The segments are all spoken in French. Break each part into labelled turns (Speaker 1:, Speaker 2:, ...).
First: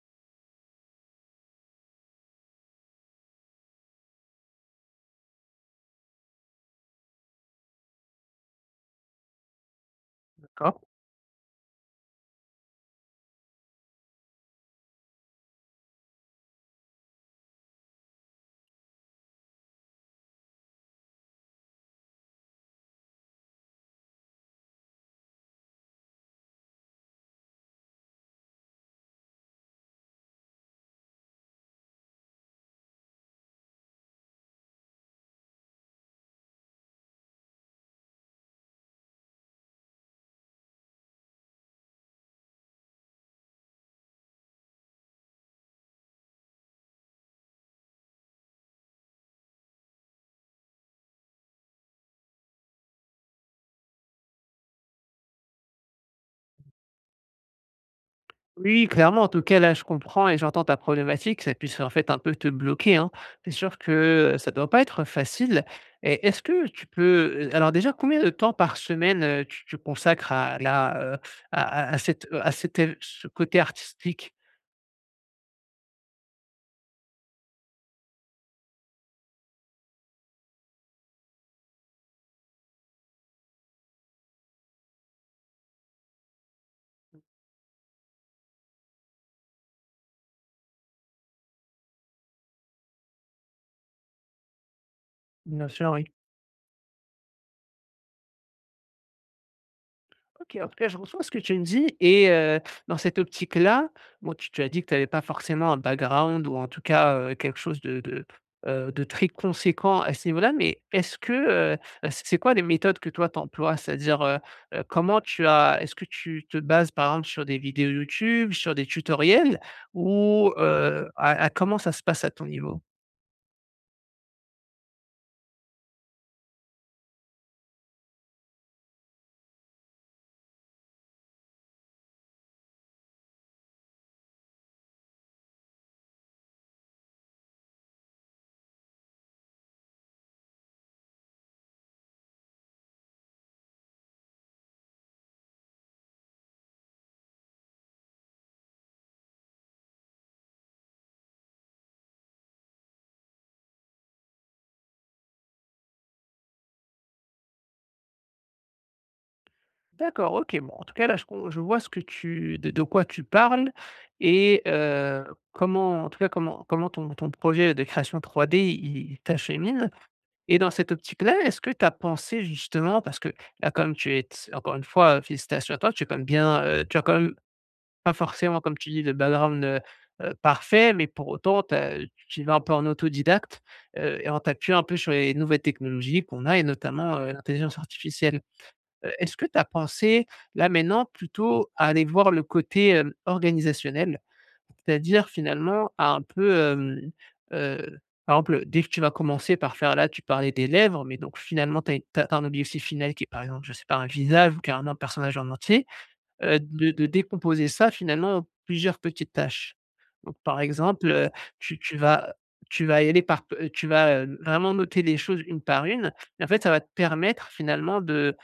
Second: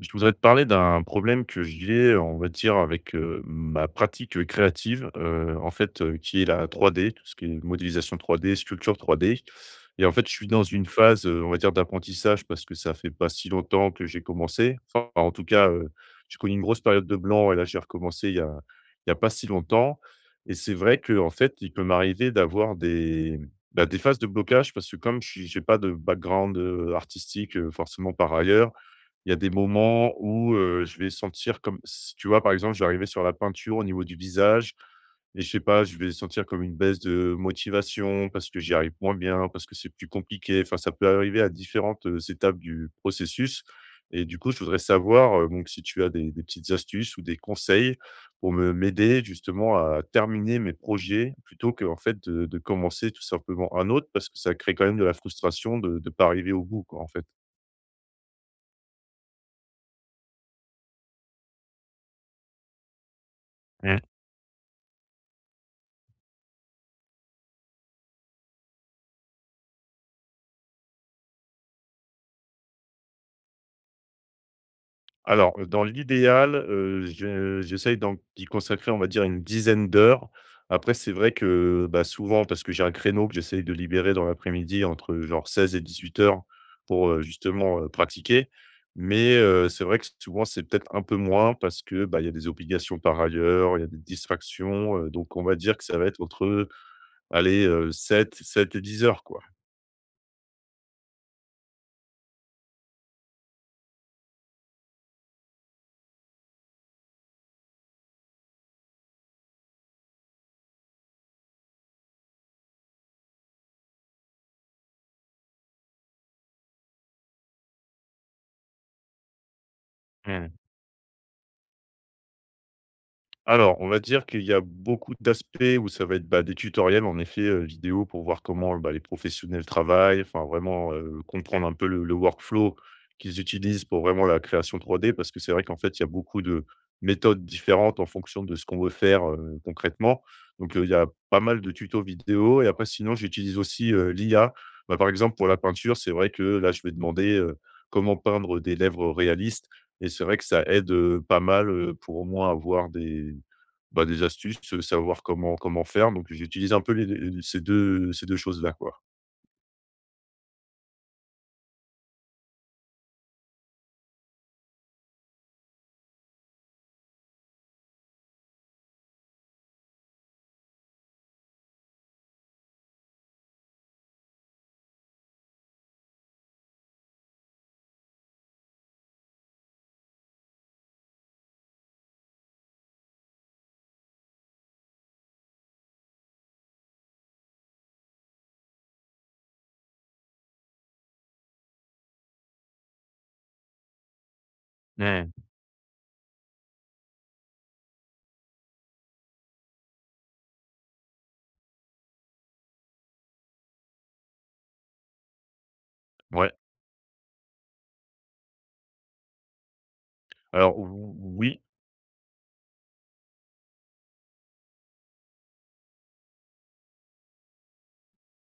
Speaker 1: Je voudrais te parler d'un problème que j'ai, on va dire, avec ma pratique créative, en fait, qui est la 3D, tout ce qui est modélisation 3D, sculpture 3D. Et en fait, je suis dans
Speaker 2: D'accord.
Speaker 1: une phase, on va dire, d'apprentissage parce que ça fait pas si longtemps que j'ai commencé. Enfin, en tout cas, j'ai connu une grosse période de blanc et là, j'ai recommencé il y a pas si longtemps. Et c'est vrai que, en fait, il peut m'arriver d'avoir des, bah, des phases de blocage parce que comme je n'ai pas de background artistique forcément par ailleurs, il y a des moments où, je vais sentir comme s tu vois, par exemple, je vais arriver sur la peinture au niveau du visage et je sais pas, je vais sentir comme une baisse de motivation parce que j'y arrive moins bien, parce que c'est plus compliqué. Enfin, ça peut arriver à différentes, étapes du processus et du coup, je voudrais savoir, donc si tu as des petites astuces ou des conseils pour me m'aider justement à terminer mes projets plutôt que en fait de commencer tout simplement un autre parce que ça crée quand même de la frustration de pas arriver au bout, quoi, en fait.
Speaker 2: Oui, clairement, en tout cas, là, je comprends et j'entends ta problématique. Ça puisse en fait un peu te bloquer, hein. C'est sûr que ça ne doit pas être facile. Et est-ce que tu peux, alors déjà, combien de temps par semaine tu, tu consacres à la, à, à cette, ce côté artistique?
Speaker 1: Alors, dans l'idéal, je j'essaye d'y consacrer, on va dire, une dizaine d'heures. Après, c'est vrai que, bah, souvent, parce que j'ai un créneau que j'essaye de libérer dans l'après-midi entre, genre, 16h et 18h, pour, justement, pratiquer. Mais, c'est vrai que souvent, c'est peut-être un peu moins parce que, bah, il y a des obligations par ailleurs, il y a des distractions, donc on va
Speaker 2: Bien
Speaker 1: dire que
Speaker 2: sûr,
Speaker 1: ça
Speaker 2: oui.
Speaker 1: va être entre, allez, 7 et 10 heures, quoi.
Speaker 2: OK, en tout cas, je reçois ce que tu me dis et dans cette optique-là, bon, tu as dit que tu avais pas forcément un background ou en tout cas, quelque chose de de très conséquent à ce niveau-là, mais est-ce que, c'est quoi les méthodes que toi t'emploies? C'est-à-dire, comment tu as est-ce que tu te bases, par exemple, sur des vidéos YouTube, sur des tutoriels? Ou à comment ça se passe à ton niveau?
Speaker 1: Alors, on va dire qu'il y a beaucoup d'aspects où ça va être, bah, des tutoriels en effet, vidéo, pour voir comment, bah, les professionnels travaillent, enfin vraiment, comprendre un peu le workflow qu'ils utilisent pour vraiment la création 3D. Parce que c'est vrai qu'en fait, il y a beaucoup de méthodes différentes en fonction de ce qu'on veut faire, concrètement. Donc, il y a pas mal de tutos vidéo et après sinon j'utilise aussi, l'IA. Bah, par exemple pour la peinture, c'est vrai que là je vais demander, comment peindre des lèvres réalistes et c'est vrai que ça aide, pas mal, pour au moins avoir des, bah, des astuces, savoir comment faire, donc j'utilise un peu les ces deux choses-là, quoi.
Speaker 2: D'accord, OK. Bon, en tout cas, là, je vois ce que tu de quoi tu parles et comment en tout cas, comment ton projet de création trois d il t'achemine. Et dans cette optique-là, est-ce que tu as pensé justement parce que là, comme tu es encore une fois, félicitations à toi, tu es quand même bien, tu as quand même pas forcément, comme tu dis, le background parfait, mais pour autant, tu vas un peu en autodidacte et en t'appuyant un peu sur les nouvelles technologies qu'on a et notamment l'intelligence artificielle. Est-ce que tu as pensé là maintenant plutôt à aller voir le côté organisationnel,
Speaker 1: Ouais.
Speaker 2: c'est-à-dire finalement à un peu, heu, par exemple, dès que tu vas commencer par faire là, tu parlais des lèvres, mais donc finalement tu as une tu as un objectif final qui est par exemple, je sais pas, un visage ou carrément un personnage en entier,
Speaker 1: Ouais,
Speaker 2: de décomposer ça finalement en plusieurs petites tâches. Donc par
Speaker 1: alors
Speaker 2: exemple,
Speaker 1: ou oui,
Speaker 2: tu tu vas y aller par vraiment noter les choses une par une et en fait ça va te permettre finalement de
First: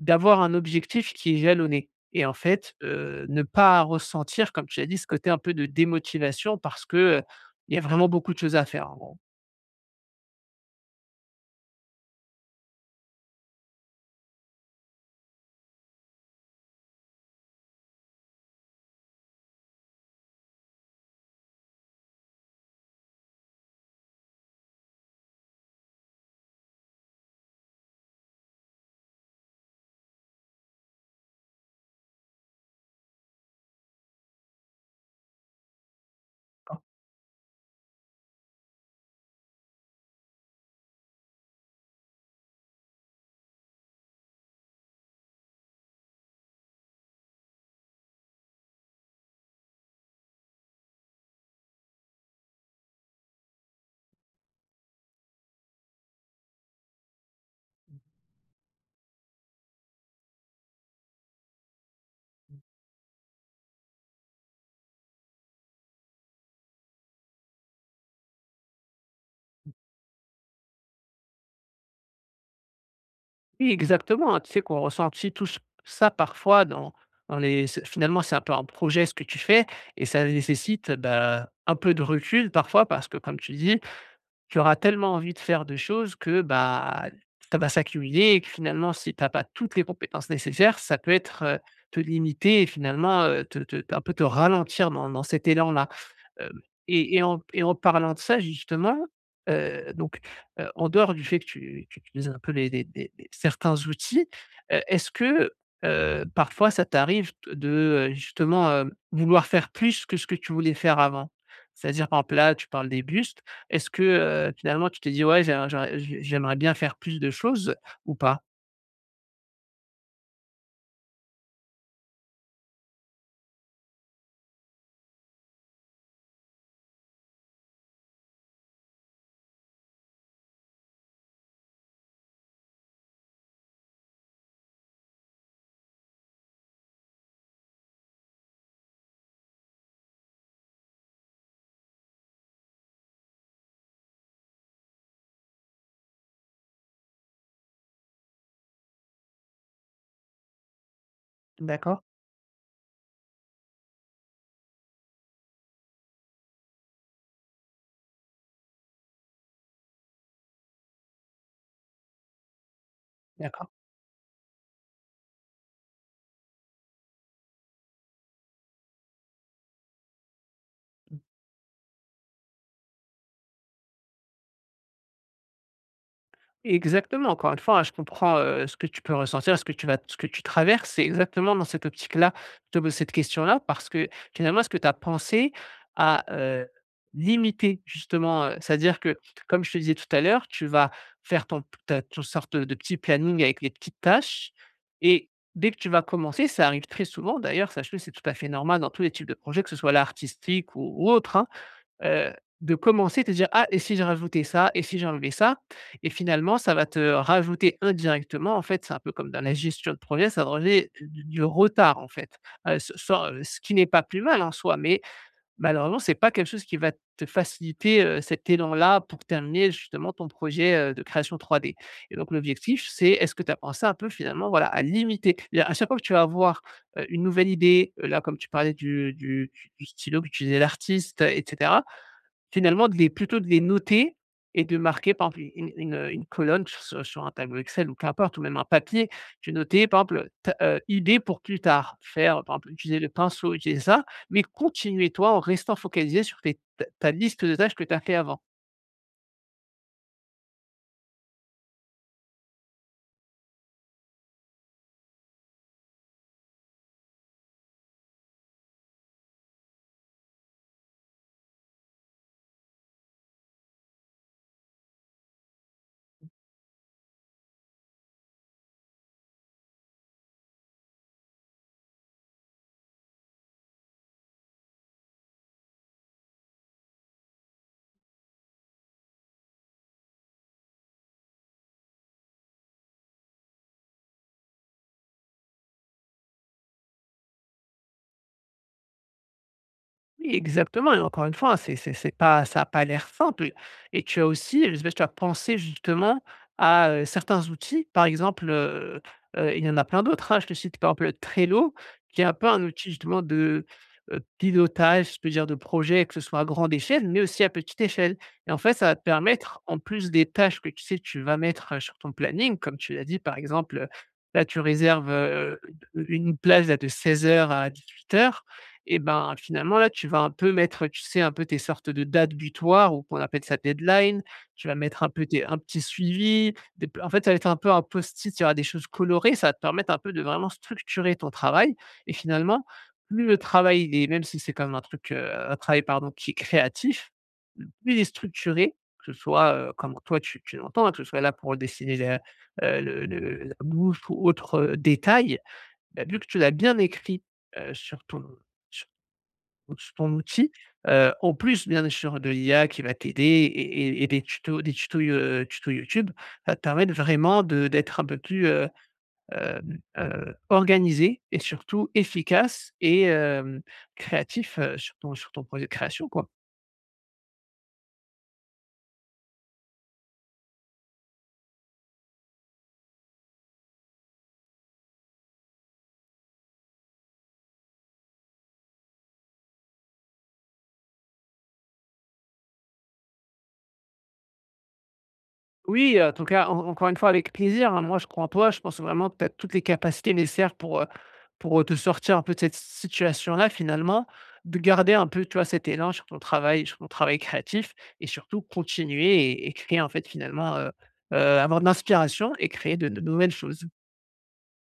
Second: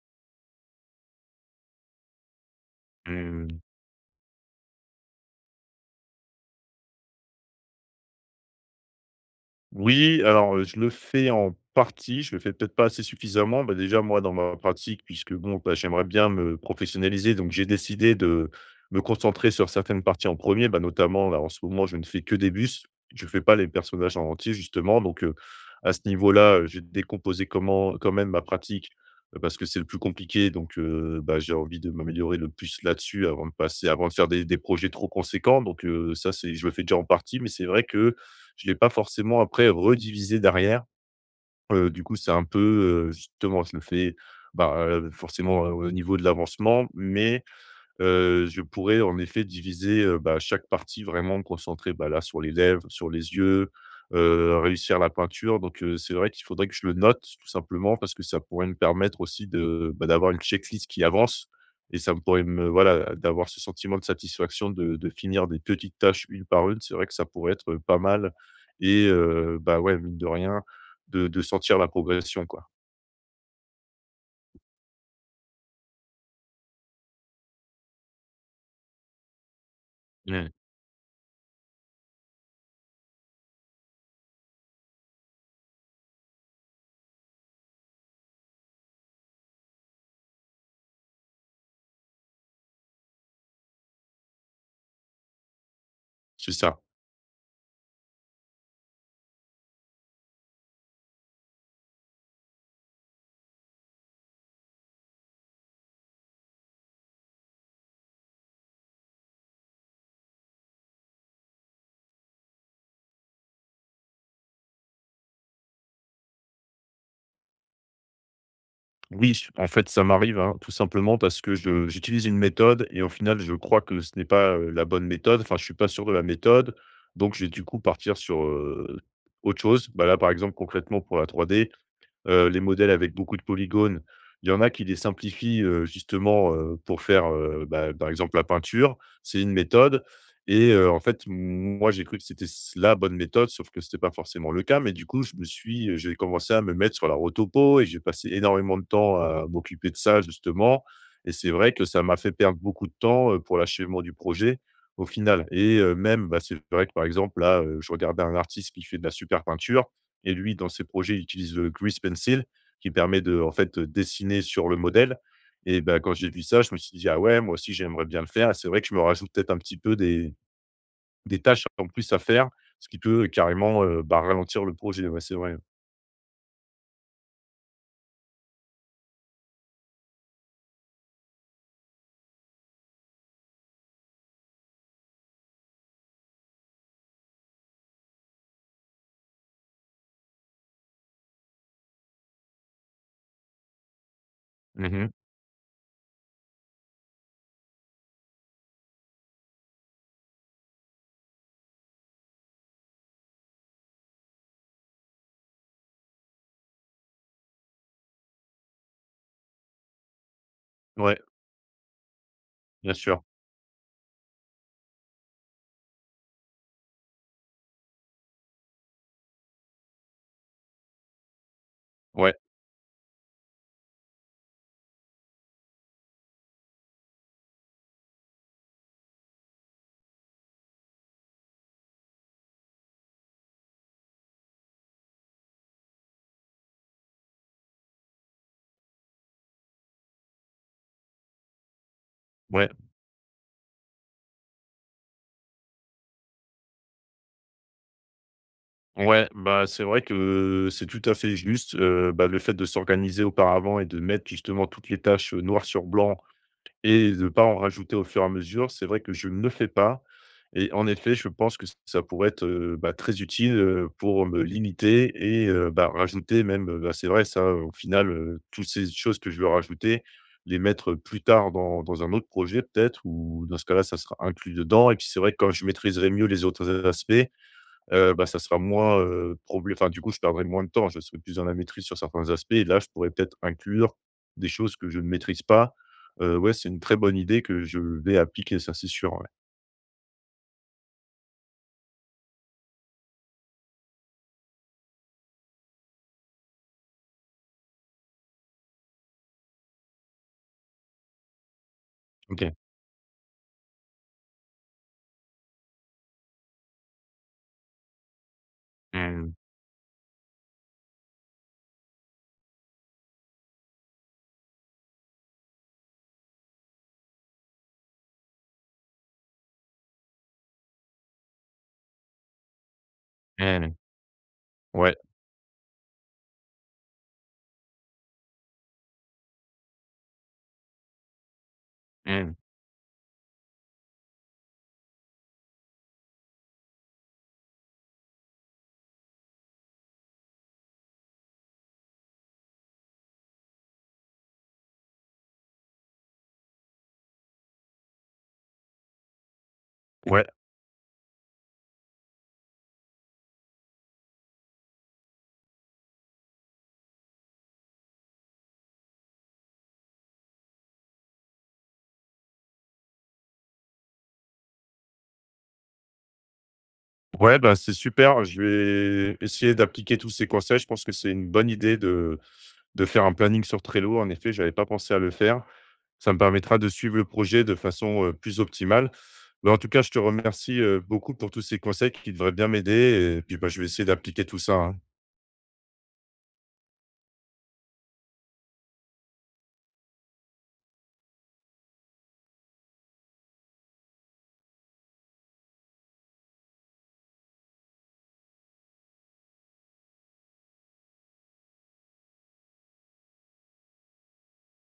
Speaker 2: d'avoir un objectif qui est jalonné et en fait, ne
Speaker 1: mmh.
Speaker 2: pas ressentir, comme tu l'as dit, ce côté un peu de démotivation parce que, il y a vraiment beaucoup de choses à faire, en gros.
Speaker 1: Oui, alors, je le fais en partie, je le fais peut-être pas assez suffisamment. Bah, déjà, moi, dans ma pratique, puisque bon, bah, j'aimerais bien me professionnaliser, donc j'ai décidé de me concentrer sur certaines parties en premier. Bah, notamment, là, en ce moment, je ne fais que des bus. Je ne fais pas les personnages en entier, justement, donc à ce niveau-là, j'ai décomposé comment quand même ma pratique, parce que c'est le plus compliqué, donc bah, j'ai envie de m'améliorer le plus là-dessus avant de faire des projets trop conséquents, donc ça, c'est, je le fais déjà en partie, mais c'est vrai que je l'ai pas forcément après redivisé derrière. Du coup, c'est un peu, justement, je le fais, bah, forcément, au niveau de l'avancement, mais je pourrais en effet diviser, bah, chaque partie, vraiment me concentrer, bah, là sur les lèvres, sur les yeux, réussir la peinture, donc c'est vrai qu'il faudrait que je le note tout simplement parce que ça pourrait me permettre aussi de, bah, d'avoir une checklist qui avance et ça me pourrait me voilà, d'avoir ce sentiment de satisfaction de finir des petites tâches une par une. C'est vrai que ça pourrait être pas mal et bah, ouais, mine de rien, de sentir la progression, quoi.
Speaker 2: Oui, exactement, hein, tu sais qu'on ressent aussi tous ça parfois dans les c'est finalement, c'est un peu un projet ce que tu fais et ça
Speaker 1: Ouais,
Speaker 2: nécessite, bah, un peu de recul parfois parce que comme tu dis, tu auras tellement envie de faire de choses que, bah, ça va s'accumuler et que finalement, si tu as pas toutes les compétences nécessaires, ça peut être, te limiter et finalement, te un peu te ralentir dans cet élan-là.
Speaker 1: c'est
Speaker 2: Hem,
Speaker 1: ça.
Speaker 2: et en parlant de ça justement, heu, donc, en dehors du fait que tu utilises un peu les certains outils, est-ce que, parfois ça t'arrive t de, justement, vouloir faire plus que ce que tu voulais faire avant? C'est-à-dire par exemple là, tu parles des bustes, est-ce que, finalement tu te dis «Ouais, j'aimerais bien faire plus de choses» ou pas?
Speaker 1: Oui, en fait, ça m'arrive, hein, tout simplement parce que je j'utilise une méthode et au final, je crois que ce n'est pas, la bonne méthode. Enfin, je suis pas sûr de la méthode, donc je vais du coup partir sur, autre chose. Bah, là, par exemple, concrètement pour la 3D, les modèles avec beaucoup de polygones, il y en a qui les simplifient, justement, pour faire, bah, par exemple, la peinture. C'est une méthode et en fait, moi, j'ai cru que c'était s la bonne méthode, sauf que c'était pas forcément le cas. Mais du coup, j'ai commencé à me mettre sur la rotopo et j'ai passé énormément de temps à m'occuper de ça, justement, et c'est vrai que ça
Speaker 2: D'accord,
Speaker 1: m'a fait perdre beaucoup de temps, pour l'achèvement du projet, au final. Et même, bah, c'est vrai que, par exemple, là, je regardais un artiste qui fait de la super peinture et lui, dans ses projets, il utilise le grease pencil qui permet de, en
Speaker 2: d'accord.
Speaker 1: fait, dessiner sur le modèle. Et ben, quand j'ai vu ça, je me suis dit: «Ah ouais, moi aussi j'aimerais bien le faire», et c'est vrai que je me rajoute peut-être un petit peu des tâches en plus à faire, ce qui peut carrément, bah, ralentir le projet. Ouais, c'est vrai.
Speaker 2: Exactement, encore une fois, hein, je comprends, ce que tu peux ressentir, ce que tu vas ce que tu traverses. C'est exactement dans cette optique-là, je te pose cette question-là parce que finalement, est-ce que tu as pensé à, limiter justement, c'est-à-dire que comme je te disais tout à l'heure, tu vas faire ton sorte de petit planning avec les petites tâches
Speaker 1: Mmh.
Speaker 2: et dès que tu vas commencer, ça arrive très souvent d'ailleurs, sache-le, c'est tout à fait normal dans tous les types de projets, que ce soit là artistique ou autre, hein, heu, de commencer, te dire: «Ah et si je rajoutais ça et si j'enlevais ça?» Et finalement, ça va te rajouter indirectement, en fait, c'est un peu comme dans la gestion de projet, ça va rajouter
Speaker 1: Ouais,
Speaker 2: du retard, en fait, s
Speaker 1: bien sûr.
Speaker 2: sans, ce qui n'est pas plus mal en soi, mais malheureusement, c'est pas quelque chose qui va te faciliter, cet élan-là pour terminer justement ton projet, de création trois d. Et donc
Speaker 1: Ouais,
Speaker 2: l'objectif, c'est est-ce que tu as pensé un peu finalement, voilà, à limiter? C'est-à-dire à chaque fois que tu vas avoir, une nouvelle idée, là, comme tu parlais du stylo qu'utilisait l'artiste et cetera, finalement, de les noter et de marquer par exemple une colonne sur un tableau Excel ou qu'importe ou même un papier. De noter par exemple, ta idée pour plus tard, faire par
Speaker 1: ouais,
Speaker 2: exemple utiliser le pinceau, utiliser ça, mais continuer toi en restant focalisé sur tes ta ta liste de tâches que tu as fait avant.
Speaker 1: ouais, bah, c'est vrai que c'est tout à fait juste, bah, le fait de s'organiser auparavant et de mettre justement toutes les tâches, noir sur blanc, et de ne pas en rajouter au fur et à mesure. C'est vrai que je ne le fais pas, et en effet, je pense que ça pourrait être, bah, très utile, pour me limiter et bah, rajouter même, bah, c'est vrai ça, au final, toutes ces choses que je veux rajouter, les mettre plus tard dans un autre projet peut-être, ou dans ce cas-là, ça sera inclus dedans. Et puis c'est vrai que quand je maîtriserai mieux les autres aspects, bah, ça sera moins, probl enfin, du coup, je perdrai moins de temps. Je serai plus dans la maîtrise sur certains aspects et là, je pourrais peut-être inclure des choses que je ne maîtrise pas. Ouais, c'est une très bonne idée que je vais appliquer, ça, c'est sûr, ouais.
Speaker 2: Oui, exactement et encore une fois, c'est pas, ça a pas l'air simple et tu as aussi, tu as pensé justement à, certains outils. Par exemple, il y en a plein d'autres, hein. Je te cite par exemple Trello qui est un peu
Speaker 1: OK.
Speaker 2: un outil justement de, pilotage, si je peux dire, de projet, que ce soit à grande échelle, mais aussi à petite échelle et en fait, ça va te
Speaker 1: Mmh.
Speaker 2: permettre, en plus des tâches que tu sais tu vas mettre, sur ton planning, comme tu l'as dit par exemple, là tu réserves, une plage là de 16 heures à 18 heures. Et ben, finalement, là, tu vas un peu mettre, tu sais, un peu tes sortes de dates butoirs ou qu'on appelle ça
Speaker 1: Mmh.
Speaker 2: deadline. Tu vas
Speaker 1: Ouais.
Speaker 2: mettre un peu tes un petit suivi, des p en fait, ça va être un peu un post-it, il y aura des choses colorées, ça va te permettre un peu de vraiment structurer ton travail et
Speaker 1: Mmh.
Speaker 2: finalement, plus le travail il est même si c'est quand même un truc, un travail, pardon, qui est créatif, plus il est structuré, que ce soit, comme toi tu l'entends, hein, que ce soit là pour dessiner la, le la bouche ou autre, détail, bah, vu que tu l'as bien écrit, sur ton sur Outs ton
Speaker 1: Ouais.
Speaker 2: outil, en plus bien sûr de l'IA qui va t'aider et des tutos, tutos YouTube, ça te permet de vraiment de d'être un peu plus, organisé et surtout efficace et créatif, sur ton projet de création, quoi.
Speaker 1: Ouais, bah, c'est super. Je vais essayer d'appliquer tous ces conseils. Je pense que c'est une bonne idée de faire un planning sur Trello, en effet, je n'avais pas pensé à le faire. Ça me permettra de suivre le projet de façon, plus optimale. Mais en tout cas, je te remercie, beaucoup pour tous ces conseils qui devraient bien m'aider, et puis, bah, je vais essayer d'appliquer tout ça, hein.
Speaker 2: Oui, en tout cas, en encore une fois avec plaisir, hein. Moi, je crois en toi, je pense vraiment que tu as toutes les capacités nécessaires pour te sortir un peu de cette situation-là finalement, de garder un peu, tu vois, cet élan sur ton travail créatif et surtout continuer et créer en fait finalement, avoir de l'inspiration et créer de nouvelles choses.